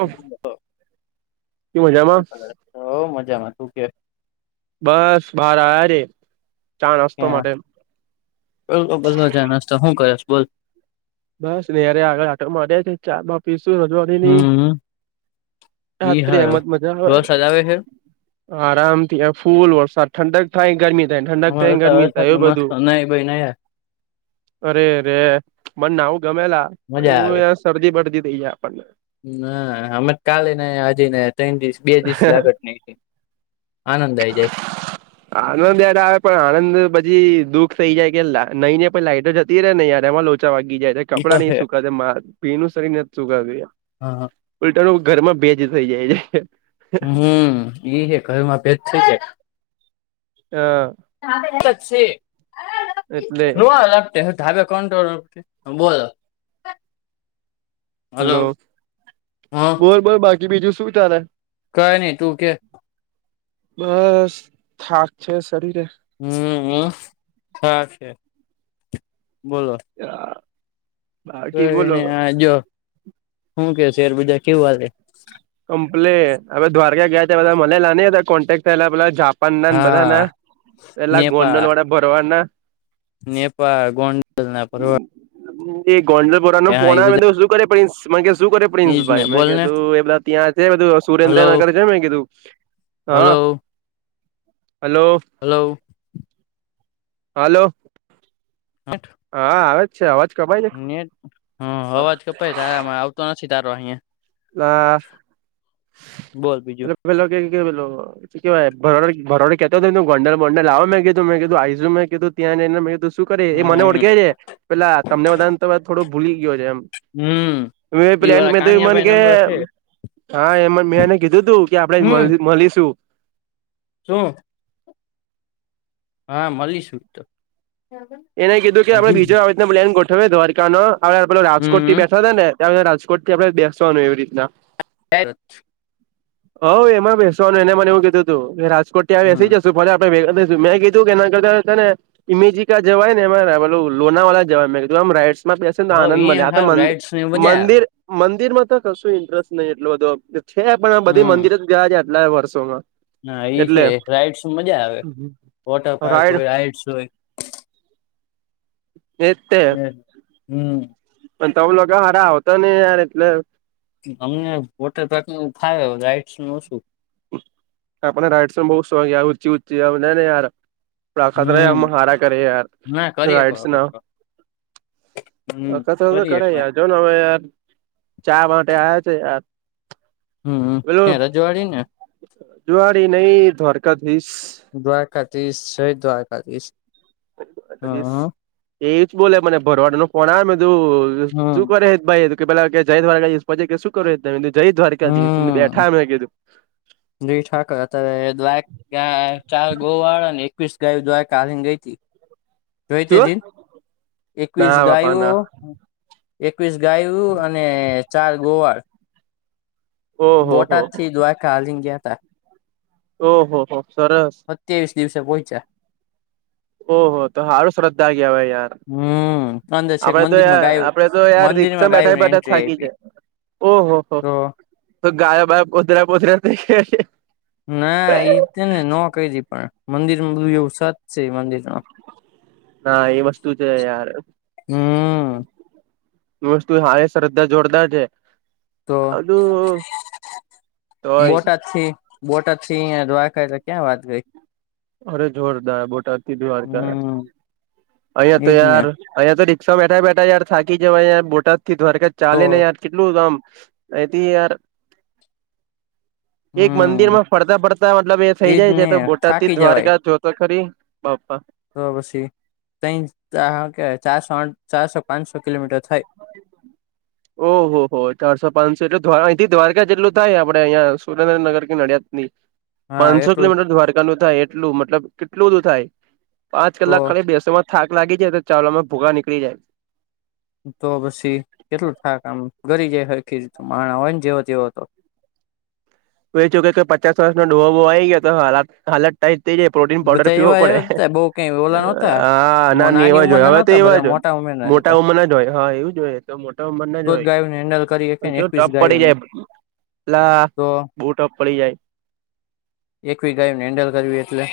ઓ શું શું મજામાં બ મજામાં તું કે બસ બાર હરેે ચા નાસ્તો માટે બ બલો ચાય નાસતો હું કર્યોશ બોલ? બસરે આગળ આટક હમ મળર્યા ઈ હારું છે [unintelligible] વરસાદ આવે છે આરામથી ફૂલ વરસાદ ઠંડક થાય ગરમી થાયને ઠંડક અમારે થાય તો ગરમી વરસાદ થાય એવ મસ્ત બધું નહી ભાઈ નહી અરેરે મનેને આવું મજા ગમેલા સરજી બળજી દઈએ આપણને હ અમે કાલે ને હજી ને ત્રણ દિવસ બે દિવસ લાગત નહી આનંદ આય જાય [inaudible] આનંદ યાર આવે પણ આનંદ પછી દુઃખ થઈ જાય કે નહી ને પણ લાઈટો જતી રહેે ને યાર એમાં લો વાગી જાય ઈ તો કપડાં નહી હે સુકા મા પીનુ શરીર નથી સુકાતુ હા ઉલ્ટા નો ઘરમાં ભેજ થઈ જાય છે. હમ ઈ હે ઘરમાં ભેજ થઈ છે હા એટલે રોવા ધાબે કોણ બોલ હેલો હ બોર બોર બાકી બીજું શું ચાલે? કઈ નહી તું કે બસ થાક છે શરીરે હમ થા છે બોલો હ જો શું કે શેર બજાર કેવું હાલે? કમ્પલેન હવે દ્વારકા ગયા તધા મનેલા કોન્ટેક્ટ થયેલા પેલાપ પ ના ને બધા હા ના પેલા નેપાળ ગોંડલ વાડા ભરવાડના- નેપાળ ગોંડલ ના પરવા- એ ગોંડલપોરાનો હા એ ફોના બધા શું કરે પ્રિન્સ શું કરે પ્રિન્સ એજ ને ભાઈ મે બોલ કે ને તું એ પલા બધું હલો સુરેન્દ્રનગર છે મેને કીધું હા. હલો હલો હલો હાલો [inaudible] હા આવે જ છે અવાજ કપાય છે? [inaudible] હમ અવાજ કપાઈ તારામાં આવતો નથી તારો અહિયાં. ના બોલ બીજું એ ભેલો કે કે બલો કેવાય ભરોડ ભરવાડ કેતોય ત ગોંડલ બોંડલ આવે મે કીધું મે કધું આઈસું મે કધું ત્યાં ને મે કીધું શું કરે એ હા મને એમ ઓળખે છે પેલા તમને બધાને થોડો ભૂલી ગયો છે એમ હમ ઈ વાળા પ્લાન્ટ [unintelligible] કાનિયાભાઈ કે નંબર છે હા એમાં મેં એને કીધું તું કે હમ આપણે મલીશું. શું? હા મલીશું તો એને કીધું કે આપડે હમ બીજો આ રીતે પ્લેન ગોઠવે દ્વારકા નો આપડ પેલો રાજકોટથી હમ બેઠો ત ને- ત રાજકોટ થી આપણે બેસવાનું એવી રીતના સાચ [unintelligible] હ એમાં બેસવાનું એને મને એવું કીધું તું રાજકોટ થી બેસી જશું મેં કી તું કેના કરતા ત ને ઇમે જ- જવાય ને લોના વાા જવાય એકદમ રાઈટ તો હો આનંદ મળ અયા આ તો સારું મંદિર રાઈડ્સ ની મજા મંદિ આવે મંદિરમાં તો કશું ઇન્ટરેસ્ટ નહી એટલું બધો છે પણ આ બધી મંદિર જ ગયા એટલા વર્ષોમાં ના એ છે એટલે રાઈડસ મજા આવે વોટર પાર્ક રાઈડ હોય રાઈડ્સ હોય. એ જ તે એ હમ પણ તમે લોક હારા આવતા નય યાર એટલે અમને વોટરપાક નુ થા હે રાઈડસ નું શું આપણે રાઈડસમાં બહુ શોખ ઊંચી ઊંચી અખતરા ય હમ હારા કરે યાર ના કરી એક રાઇડસ વખત ના તો હમ અ કત તો કરી એક કરે વાર યાર જો ને હવે યાર ચા માટે આવ્યા છે યાર હમ પેલું ત્યાં રજવાવાડી ને જુવાડી નહી ધરકા ધઈસ દ્વાકાત્રીસ છે દ્વાકાત્રીસ પછી એજ બોલે મને ભરવાડ નું ફોન આવે મેધું પુ હમ ભાઈ કે પલા જરાજ જય દ્વારકા દિવસ હમ બેઠાેું જી ઠાક દ્વા ચાર ગો વાળા ને એકવીસ ગાય દ્વા કાલને ગઈ હતી જોઈ તે શું દિન એકવીસ ના બાપા ના ગાયો એકવીસ ગાયું અને ચાર ગોવાર ઓહો હો બોટાદ થી દ્વારકા હાલીને ગયા તા ઓહ હો સરસ સત્યાવીસ દિવસે પોહોંચ્યા ઓહો તો હાારું શ્રદ્ધાાગી હવે યાર હમ અંદર છેક આપડે તો મંદિરમાં યાર ગાયું આપડે તો યાર મંદિરમાં રિક્ષા ગાયું બેઠા ને બેઠા એન્ટ્રી થાકી છે આપી ઓહ હો તો તો ગયાબાયબ પોધર્યા પોધર્યા ના એઈ ને ન કર પણ મંદિર માં બધું એવું સાચ છે મંદિરમાં હા એ વસ્તુ છે યાર હમ વસ્તુ હા શ્રદ્ધા જોરદાર છે તો હદું તોય અછી બોટદ થી અયા ધ્વાખાય તો ક્યાં વાત ગઈ અરે જોરદાર બોટાતી દી વાર ત હમ અહં એજ ને તયાર અહંયા તો રી્ષા બેઠા બેઠા ય થાકી જવા અયા બોા થી ધરજ તો ચાલે ને યાર કેટલું દામ અથી યાર એક મંદિર હમ માં ફરતા ફડતા મતલબ એ થઇ એજ જાય છે ને તો બોટાતી થાકી જવાય દ્વારકા જોતો ખરી બાપ્પા તો પછી ત કેવાય ચારસો આઠ ચારસો પાંચસો કિલોમીટર થાય બ ઓહો હો ચારસો પાંચસો એટલે્વા અહીંથી દ્વારકા જેટલું થાય આપણે અહીંયા સુરેન્દ્રનગર કે નડિયાદ હા પાંચસો એટલું કિલોમીટર દ્વારકા નું થાય એટલું મતલબ કેટલું બધું થાય પાંચ તો કલાક ખાલી બેસવામાં થાક લાગી જાય તો ચાવલા ભોગા નીળીાય તો પછી કેટલું થા કામ ગરી જાય હખી માણ હોય ને જેવો તેવો હતો એું કે પચાસ વર્ષનો ડો બોવા આવી ગયો તો હાલત હાલત તે જ પ્રોટીન પાવડર બધા પીવો એવા પડે એવા જ હતા બઉ કઈ ઓલા નહોતા હા મો નાની એવા જો હોય ઉંમરના હવે તો નહોતા એવા બધા જો હોય મોટા ઉંમરના જ મોટા હતા ઉંમર ના જ હોય હા એવું જોઈય તો મોટા ઉંમર ના તો જ હોય ગાયોને હેન્ડલ કરી હકે પણ ને કેવું એકવીસ ટપ પડી ગાયોને જાય લટલા તો બૂટો પડી જાય એકવી ગાયને હેન્ડલ કરવી એટલે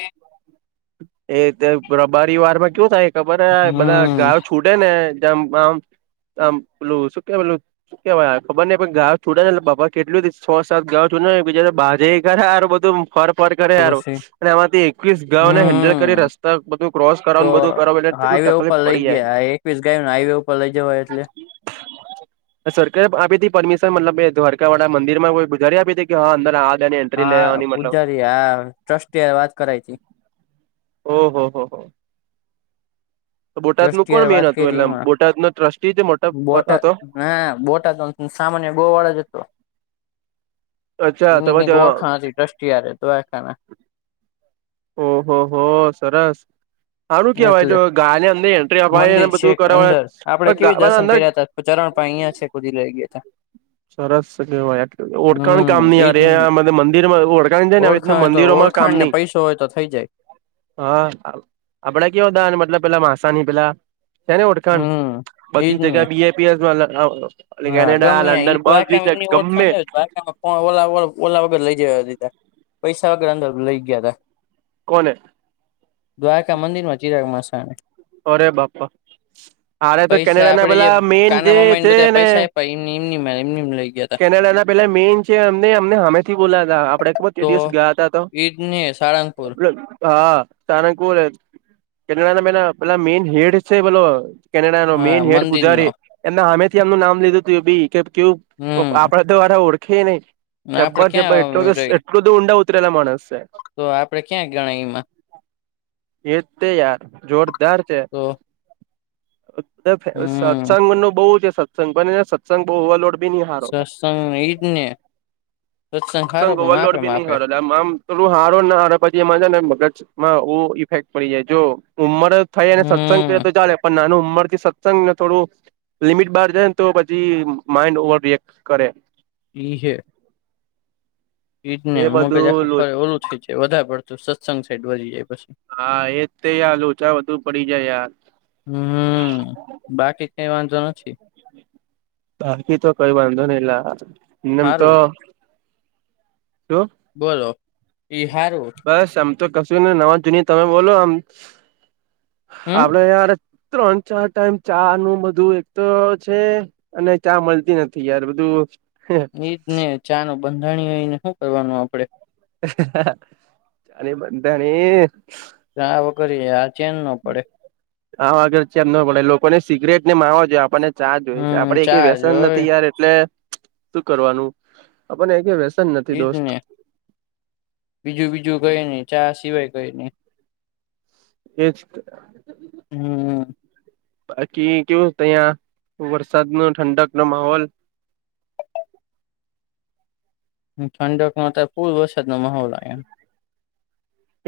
એ રબારી વાર માં કું થાય ખબર હ બધા ગ હમ કુડે ને જેમ આમ આમ પેલું સુકે પેલું કેવાય ખબર ન ગાં છોડે ને બાપા કેટલીું છ સાત ગાં છોડે જયારે બાજે કરરેારું બધું ફર પર તો કરેાર પછી અને એમાંથી એકવીસ હેન્ડલ કરી હમ રસ્તા બધું ક્રોસ તો કરવાનું બધું કર એટલેટલું હાઈવે તકલીફ ઉપર લઈ પડી જાય એકવીસ ગાયનેાઈવે ઉપર લઈ જવાય એટલે [inaudible] સરકારે આપી હતી પરમિશન મતલબ દ્વારકા વાળ મદિરમાં કોઈ બુજારી આપી હતી કે હા અંદર ગાયની એન્ટ્રી હા લેવાની મતલબ પૂજારી હા ટ્રસ્ટ વાત કરાય છે. ઓહ હો હો બોટાદ નું ટ્રસ્ટી કોણ હારે મેન વાત હતું કયરી એટલે એમાં બોટાદ ન ટ્રસ્ટી જે મોટા હતો હા બોટા તો સામાન્ય બો વાળા જતો અચ્છા એની તમે જ કઈ ઓોળખાણ હતી ટ્રસ્ટિય દખ ના ઓહો હો સર સરસ આનું કેહેવાય એટલે જો કાલેની અંદર એન્ટ્રી અપવા મંદિર ને છે બધું કરવા અંદર ઉચારણ પણ અહીયા છે કુદી લઈ ગયા ત સરસ કેવાય ઓળખાણ હમ કામ નહી આ એજ ને રહી મંદિર ઓળખાણ જાય ને આવી રીત મંદિરોમાં કામ વખાણ ને ની પૈસો હોય તો થઈ જાય. હા આપડે કયો હતા મતલબ પેલા માસાની પેલા છે ને ઓળખાણ હમ એજ બધી ને જગ્યા બીએપીએસ વાલા હા ગમ્યા એઈ દ્વારકા એમની ગમે ઓળખાણ. ઓ ઓલા વગર લઈ જવા દિધા પૈસા વગર અંદર લઇ ગયા તા. કોને‌. દ્વારકા મંદિર માં ચિરાગ માસા. અરે બાપા હરે તો પૈસા કેનેડા ના આપડે જે પેલા મેન કાના જે મામા ને છે. બધા પૈસા આપ્યા એમ એમની એમની લઈ ગયા તા કેનેડા ના પેલા મેન છેમ અમને હમેથી બોલાતા આપડે. તો દિવસ ગયા ત તો. ઈજ ને સાળંગપુર હા સાનકુર કેનેડા ના મે પેલા મેન હેડ છે પેલો. કેનેડાનો મેઇન હા હેડ મંદિર નો પૂજારી એમના અમેથી એમનું નામ લીધું તું બી કે કેવું હમ આપડા દરા ઓળખે નહી. આપડે જબ્બર જબ્બર એટલો ક્યાં રહી એટલું ઊંડા ઉતરેલા માણસ છે. તો આપડે ક્યાં ગણાય એમાં એતે યાર જોર. ચાર છે તો હમ સત્સંગનું બહુ છે. સંગ બનીને સત્સંગ બહુવા લો બી હારો સત્સંગ ઈજ ને સત્સંગ હારો ચંગો પણ અલોડ માપે બી ન માપે હારો. આમ થોડું હારો ને હાર પછી એમાં છેને મગજમાં બહુ ઇફેક્ટ પડી જાય જો ઉંમર. થઈ અને સત્સંગ કરીએ હમ તો ચાલે પણ નાનું ઉંમર થી સત્સંગ ને થોડું‌. લિમિટ બહાર જાયને તો પછી માઈન્ડ ઓવર રિએક્ટ કરે. ઈહ ઈજ ને એ મગજ આખું બધું લો ફરે ઓલું થઈ જાય વધારે પડતું સત્સંગ સાઈડ વધી જાય પછી‌. હા એજ યાર ઓછા વધુ પડી જાય યાર. એ પાંચ જણ છે. બાકી તો કઈ વાંધો નઈ લમ તો. હારું શું બોલો ઈહારું‌. બસ આમ તો કશું નવા જુની તમે બોલો આમ હમ આપડે યાર. ત્રણ ચાર ટાઈમ ચા નું બધું એક તો છે. અને ચા મળતી નથી યાર બધું. એ નીજ ને ચા ન બંધારણીયને શું કરવાનું આપડે. ચાને બનધાણી... ચા વગર આ ચેન ન પડે. હા આગળ ચેન ન પડે લોકોને સિગરેટ ને માવા જોઈએ આપણને ચા જોઈ હમ આપડે કઈ ચા વ્યસન જોય નથી યાર. એટલે શું કરવાનું આપણને એ કે એજ ને બીજું બીજું ગય નહ ચા સિવાય ગય નહ એ હમમ. બાકી કેવું તહીયા વરસાદ નો ઠંડક નો માહોલ ઠંડક ના પૂર વરસાદ નો માહોલ આવે.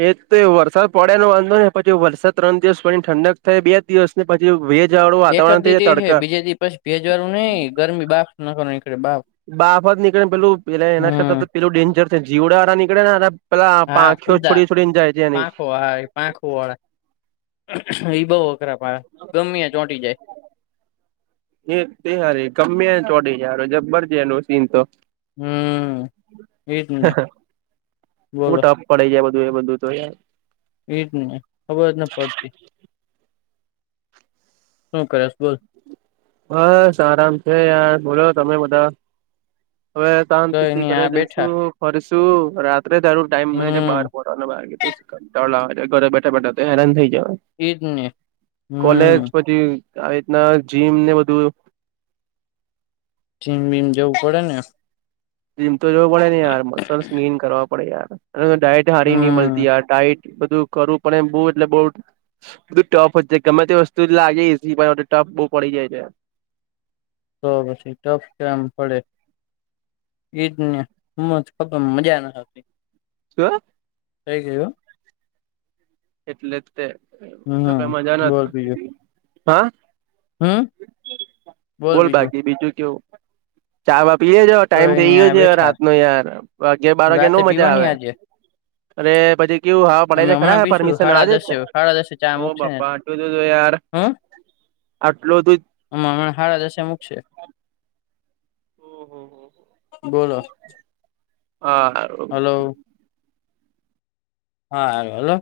એ તો વરસાદ પડે વાંધો ને પછી વરસાદ ત્રણ દિવસ પછી ઠંડક થાય બે. દિવસ ને પછી ભેજ વાળું વાતાવરણ થઈ જાય તડકા. કખજે પ્ર. ભેજ વાળું નહી ગરમી બાપ નાખ ની બાપ. બાહફર નીકળેને પેલું પેલા એના કરતા તો પેલું ડેન્જર છે જીવડા વાળા નીકળે ને. પેલા હા પાંખ્યો ખુદા છોડી છોડીને જાય છે એની. પાંખો હા, પાંખું વાળા એ બહુ અઘરા પ ગમેયા ચોંટી જાય. એ તેયાર ગમેને, ચોડીે યાર! જબબર છેનું સીન તો. હમ એજ ને બોલો ઓટા. પડી જાય, બધું એ બધું તો. એઈ જ ને, ખબર જ ને પડતી. શું કરીશ? બોલ. બસ, આરામ છે યાર. બોલો, તમે બધા હવે? તા કઈ નઈ ઘરે આ જઈશુ, બેઠા ફરશું. રાત્રે તારું ટાઈમ મળે, બાર હમ પહોંચે. ઘરે બેઠા બેઠા તો હૈરાન થઈ જય. એજ ને કોલેજ હમ પછી, આવી રીતના જીમ ને બધું. જીમ બીમ જવું પડે ને. જીમ તો જોવું પડે ને યાર. મસલ્સ ગો કરવા પડે યાર. ડાયટ હારી નહી હમ મળતી. ત ટાઈટ બધું કરું, પણ એમ બહુ એટલે બઉ. બધું ટફ જ છે. ગમે તે વસ્તુ લાગે, પણ ટફ બહુ પડી જાય છે. તો પછી ટફ કેમ પડે? ઈદ ને હ ખબર મજા નાતી. [unintelligible] કઈ ગયું. એટલે તે જો હમ કઈ મજા બોલ બીજું નતી. હા, હમ બોલ બાકી બીજું કેવું છે? ચાવા પીએેજ ટાઈમ કઈ થઈ નઈ ગયો આ છે બેઠા રાત નો યાર. વાગયે બાર વાગ્યાે નો રાતે મજા પીવાની આવે. આજે અરે, પછી કું હા પડે છે ખરા હ પરમિ. ખાડા દસે ખાડા દસે ચા મૂકશે ને, એટલે આટલું બધું યાર હમ. આટલું હ, હમણા હાડા દશે મૂકશે. હમ. બોલો હા. હલો હા, હ, હલો.